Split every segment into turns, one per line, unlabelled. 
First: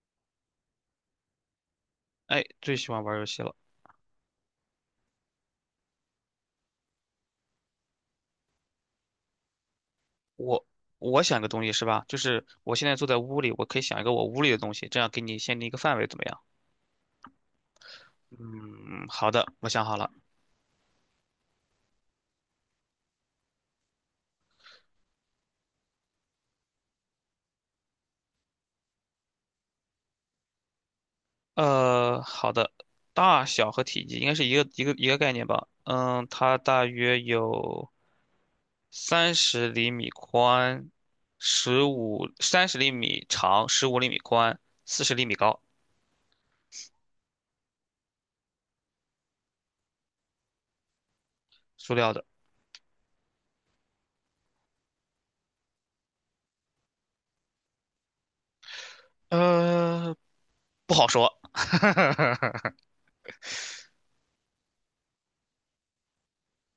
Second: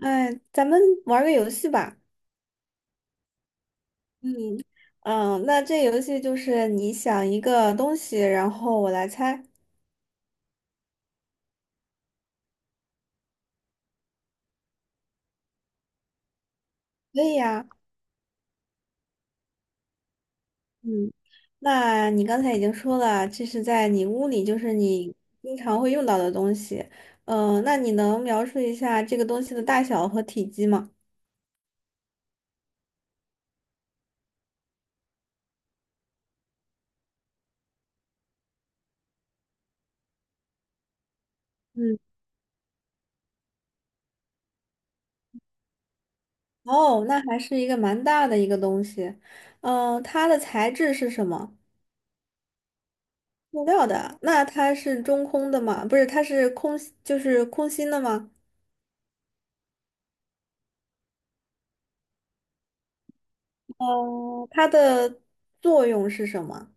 哎，咱们玩儿个游戏吧。
哎，最喜欢玩游戏了。
嗯，那这游戏就是你想一个东西，然后我来猜。
我我想个东西是吧？就是我现在坐在屋里，我可以想一个我屋里的东西，这样给你限定一个范围，怎么样？
可以呀。
嗯，好的，我想好了。
嗯，那你刚才已经说了，这是在你屋里，就是你经常会用到的东西。嗯，那你能描述一下这个东西的大小和体积吗？
好的，大小和体积应该是一个概念吧？嗯，它大约有三十厘米宽，
嗯，
三十厘米长，十五厘米宽，四十厘米高，
哦，那还是一个蛮大的一个东西。嗯，它的材质是什么？
塑料的。
塑料的。那它是中空的吗？不是，它是空，就是空心的吗？
呃，不好说。
嗯，它的作用是什么？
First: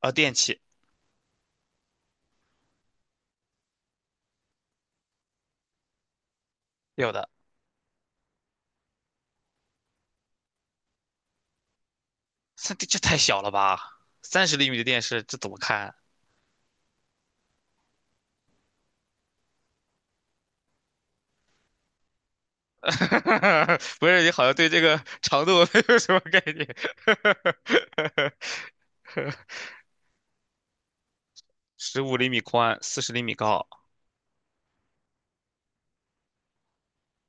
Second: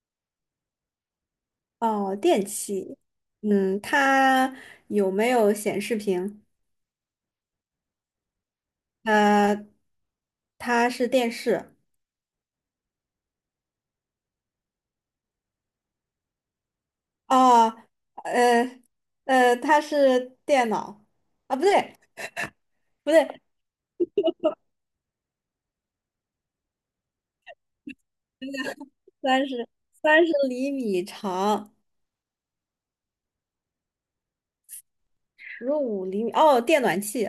电器
哦，电器。嗯，它有没有显示屏？
有的。
呃，它是电视。
这太小了吧？三十厘米的电视，这怎么看？
哦，呃，它是电脑。啊，不对，不对，
不是，你好像对这个长度没有什么概念。
三十三十厘米长，
十五厘米宽，40厘米高。
15厘米。哦，电暖气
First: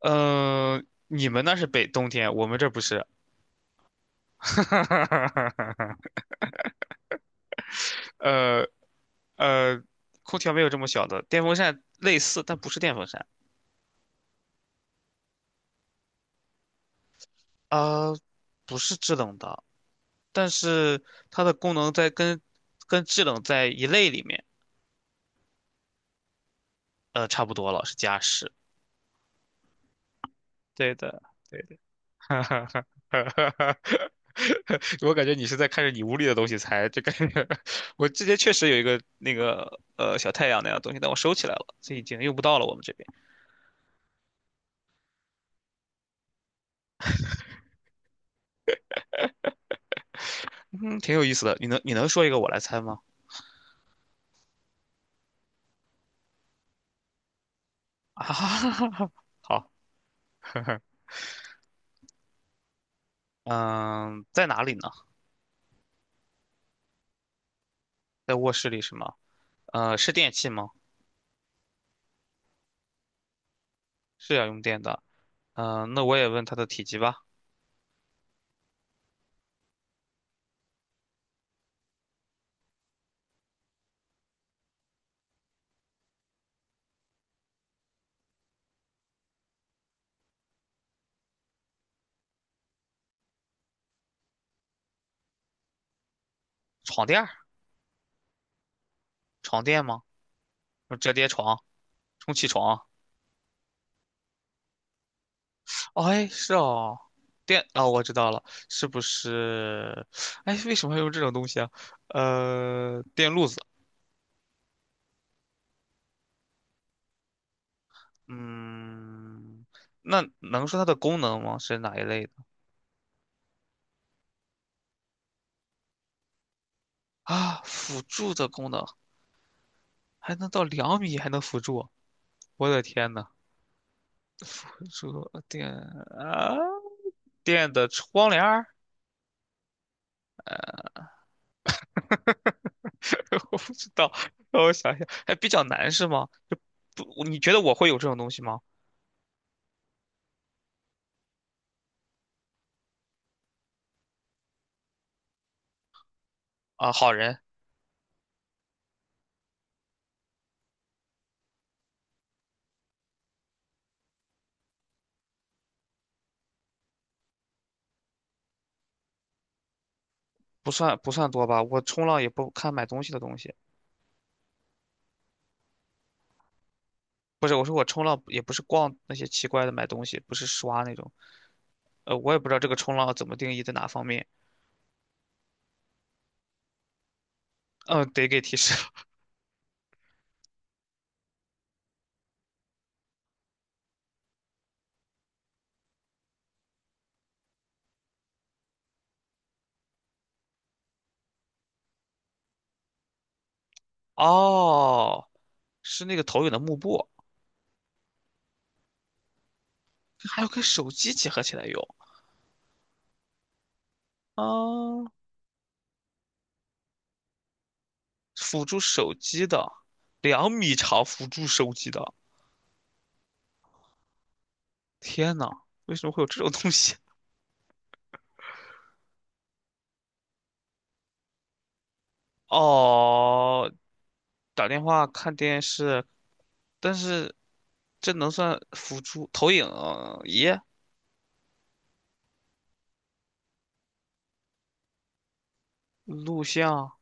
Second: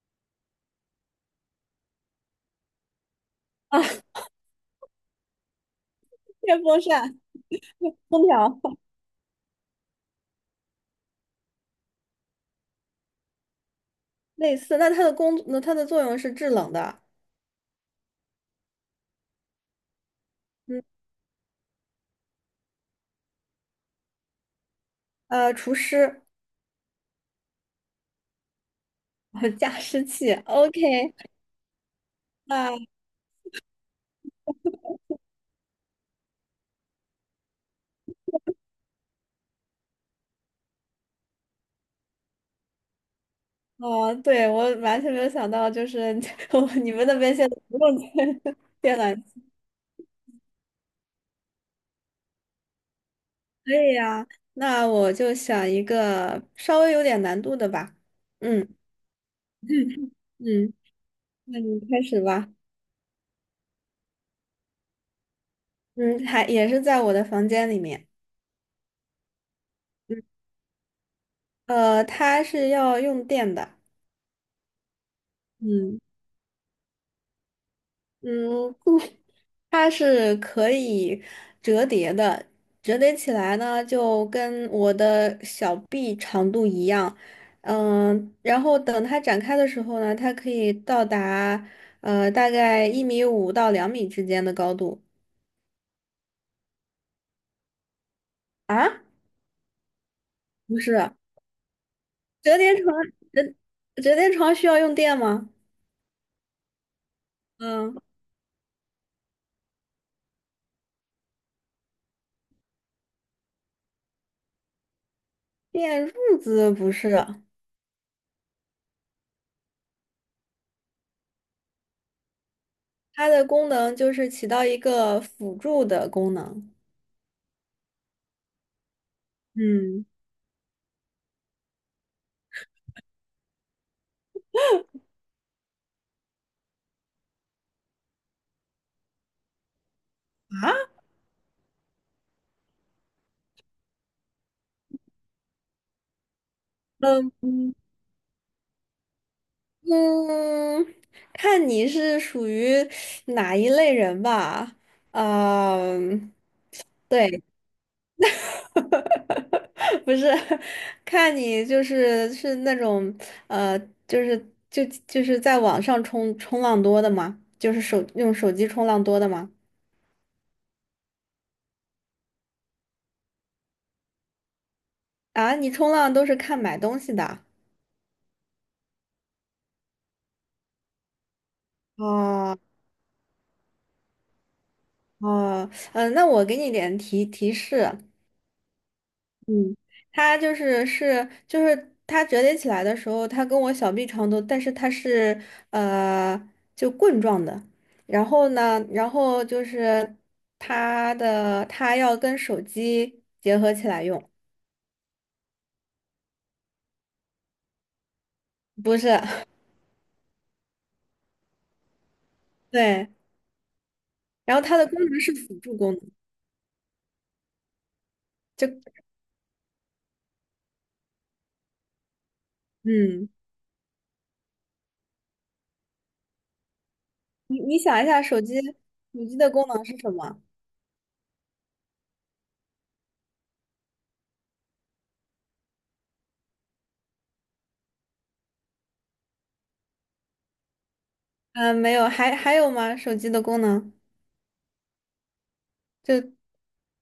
你们那是北冬天，我们这不是。
啊，电风扇、空调
呃呃，空调没有这么小的，电风扇类似，但不是电风扇。
类似。那它的工，那它的作用是制冷的。
啊、不是制冷的，但
嗯，
是它的功能在跟制冷在一类里面，
呃，除湿、
差不多了，是加湿。
加湿器。
对
OK。
的，对的，哈哈哈哈！哈，哈，我感觉你是在看着你屋里的东西猜，这感觉 我之前确实有一个那个小太阳那样的东西，但我收起来了，这已经用不到了。我们这边，
哦，对，我完全没有想到，就是 我你们那边现在不用电 电缆。
嗯，挺有意思的。你能说一个我来猜吗？
可以呀，那我就想一个稍微有点难度的吧。嗯
啊，好，
嗯，那你开始吧。
嗯，在哪里呢？
嗯，还也是在我的房间里面。
在卧室里是吗？是
嗯，
电器吗？
呃，它是要用电的。
是要用电的。
嗯。
那我也问它的体积吧。
嗯，不，它是可以折叠的，折叠起来呢就跟我的小臂长度一样，嗯，然后等它展开的时候呢，它可以到达呃大概1米5到两米之间的高度
床垫儿，
啊，
床垫吗？
不是，
折叠床，充气
折叠
床。
床折折叠床需要用电吗？
哎，是哦，电哦，
嗯，
我知道了，是不是？哎，为什么要用这种东西啊？电路子，
电褥子不是，
嗯，那能说它的功能吗？是哪一类的
它的功能就是起到一个辅助的功能。
啊？辅助的功能
嗯。
还能到两米，还能辅助啊，我的天呐，辅助电啊，电的窗帘儿，
啊。
我不知道，让我想想，还比较难是吗？就不，你觉得我
嗯，
会有这种东西吗？
嗯，看你是属于哪一类人吧。嗯，
啊，好人。
对。不是，看你就是是那种呃，就是就是在网上冲浪多的吗？就是手用手机冲浪多的吗？
不算不算多吧，我冲浪也不看买东西的东西，
啊，你冲浪都是看买东西的。
不是，我说我冲浪也不是逛那些奇怪的买东西，不是刷那种，我也不知
哦
道这个冲浪怎么定义在哪方面，
哦，嗯，那我给你点提示，
嗯，得给提示了
嗯，它就是是就是它折叠起来的时候，它跟我小臂长度，但是它是呃就棍状的。然后呢，然后就是它的它要跟手机结合起来 用，
哦，是那个投影的幕布，
不是。
还要跟手机结合起来用，
对。然后它的功
啊，
能是辅助功能，
辅
就
助手机的，两米长辅助手机的，
嗯，
天呐，为什么会有这种东西？
你你想一下，手机的功能是什么？
哦，打电话看电视，但是这能算辅助投影仪？
嗯、没有，还还有吗？手机的功能就
录像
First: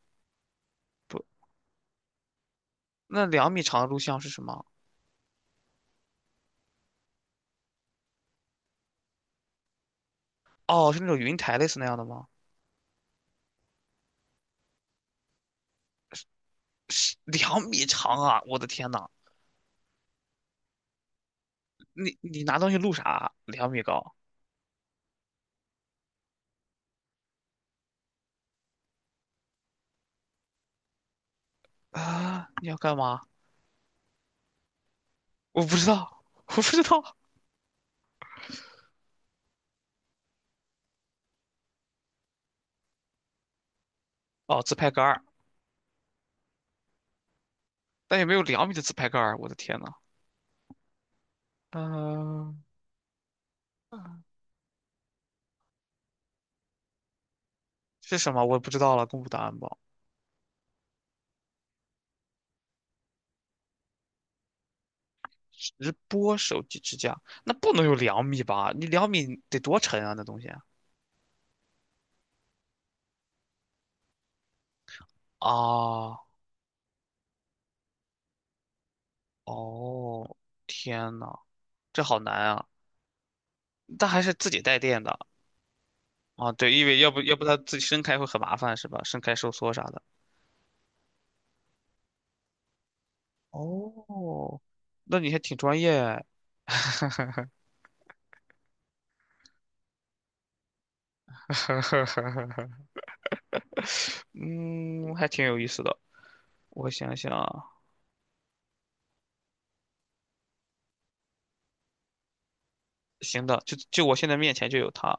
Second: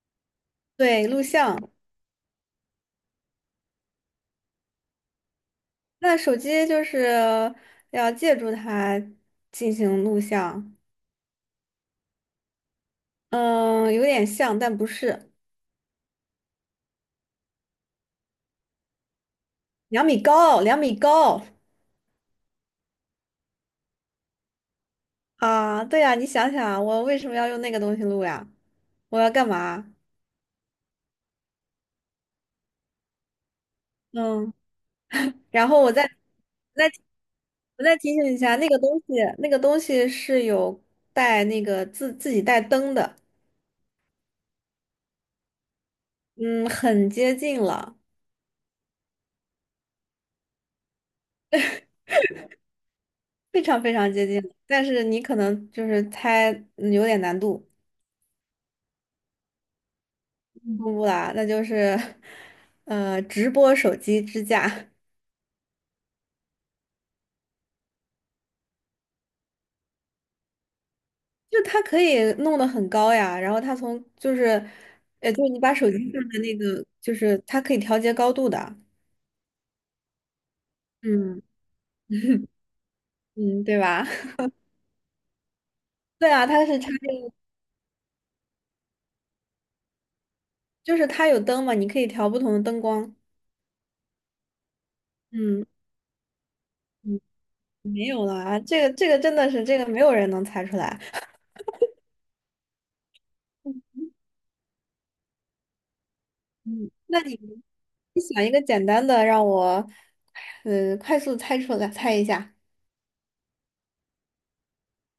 对录
不？
像。
那两米长的录像是什么？
那手机就是要借助它进行录像，
哦，是那种云台类似那样的吗？
嗯，有点像，但不是。
两米长啊！我的天呐，
两米高，两米高
你拿东西录啥？2米高
啊！对呀，你想想啊，我为什么要用那个东西录呀？我要干嘛？
啊？你要干嘛？
嗯，
我
然
不
后
知
我再
道，我不知
再
道。
我再提醒一下，那个东西，那个东西是有带那个自己带灯的，
哦，自拍杆儿，
嗯，很接近了，
但也没有两米的自拍杆儿。我的天呐，嗯、
非常非常
嗯
接近了但是你可能就是猜，嗯有点难度。
是什么？我也不知道了，公布答案吧。
不不啦，那就是，呃，直播手机支架，
直播手机支架，那不能有两米吧？你两米得多沉啊，那东西啊！
就它可以弄得很高呀。然后它从就是，呃，就是你把手机
啊
放在那个，就是它可以调节高度的。
哦，天呐，
嗯
这好难 啊！
嗯，对吧？
但还是 自己带电的
对啊，
啊，
它
对，
是
因
插
为
这个，
要不它自己伸开会很麻烦是吧？伸开收缩啥的。
就是它有灯嘛，你可以调不同的灯光。
哦，那你还挺
嗯
专业哎，
嗯，没有啦，这个这个真的是这个没有人能猜出来。
嗯，还挺有意思的。我
嗯，
想
那
想
你
啊，
你想一个简单的，让我，呃，快速猜出来，猜一下。
行的，就我现在面前就有它，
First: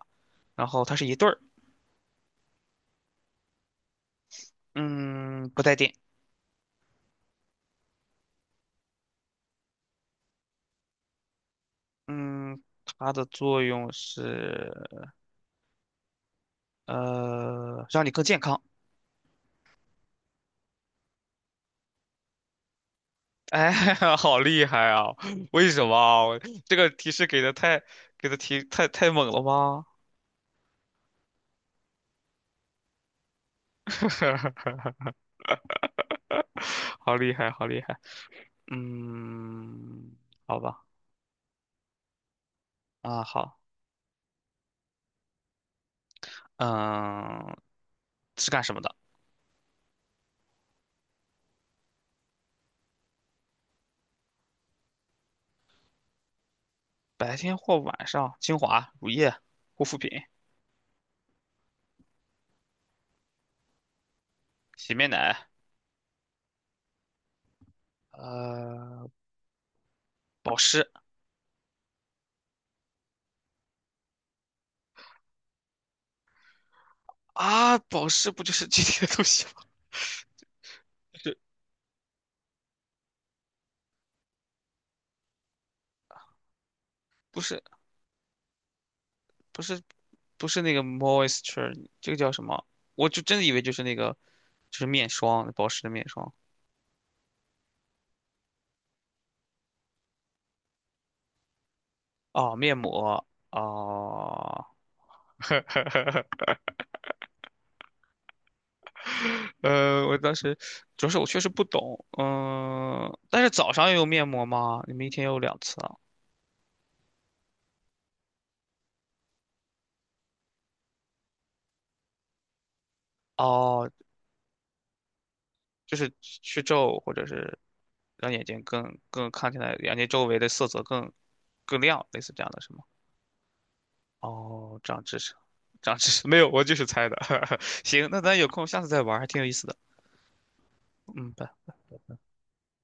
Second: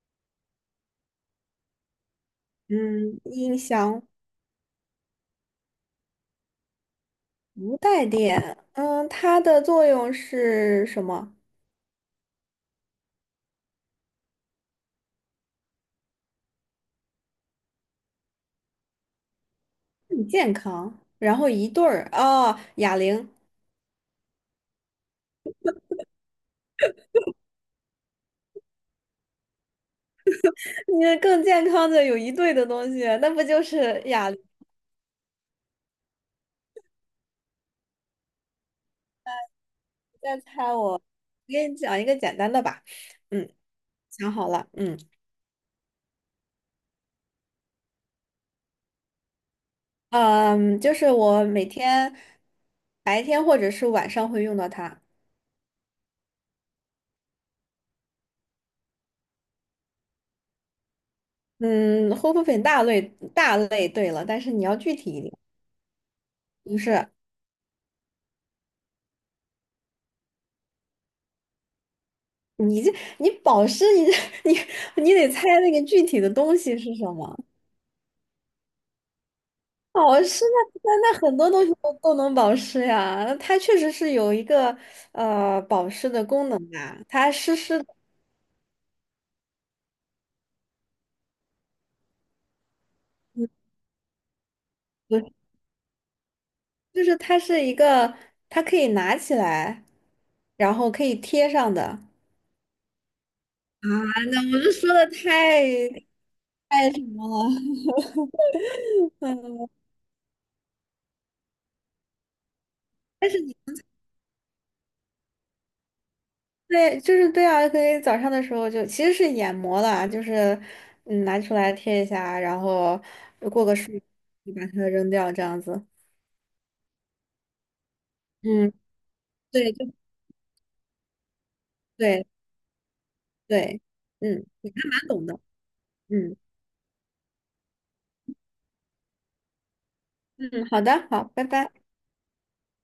然后它是一对儿，
嗯，音箱。
嗯，不带电，
无带电，嗯，它的作用是什么？
嗯，它的作用是让你更健康。
更健康，然后一对儿哦，哑铃。
哎，好厉害啊！为什么啊我这个提示给的提太猛了吗？
你这更健康的有一对的东西，那不就是 哑铃？
好厉害，好厉害。嗯，
再
好
猜
吧，
我，我给你讲一个简单的吧，
啊，
嗯，
好，
想好了，
嗯，是干什么的？
嗯，就是我每天白天或者是晚上会用到它，
白天或晚上？精华、乳液、护肤品、
嗯，护肤品大类，对了，但是你要
洗
具
面
体一点，
奶，
就是。
呃，保湿
你这你保湿，你这 你你得猜那个具体的东西是什么。
啊，保湿不就是这些东西吗？
保湿那
是
很多东西都能保湿呀，它确实是有一个呃保湿的功能啊，它
不
湿
是，
湿的，
不是，不是那个 moisture，这个叫什么？我就真的以
嗯
为就是那个，就是面
不是
霜，保湿的面霜。
就是它是一个，它可以拿起来，然后可以贴上的。
哦，面膜，
啊，那我
哦，
这说的太 太什么了？但嗯。
我当时主要是我确实不懂，但是早上也有面膜吗？你们一天有2次啊？
对，就是对啊，可以早上的时候就其实是眼膜啦，就是嗯拿出来贴一下，然后过个
哦，
数，你把它扔掉这样子。
就是去皱或者是让眼睛
嗯，
更看起
对，
来
就
眼睛周围的色泽更亮，类
对
似这样的是吗？
对，嗯，你
哦，
还
长
蛮
知
懂
识，
的。
长知识，
嗯
没有，我就是猜的。行，那咱有空下次再玩儿还挺有意思的。
嗯，好的，好，
嗯，
拜
拜。
拜。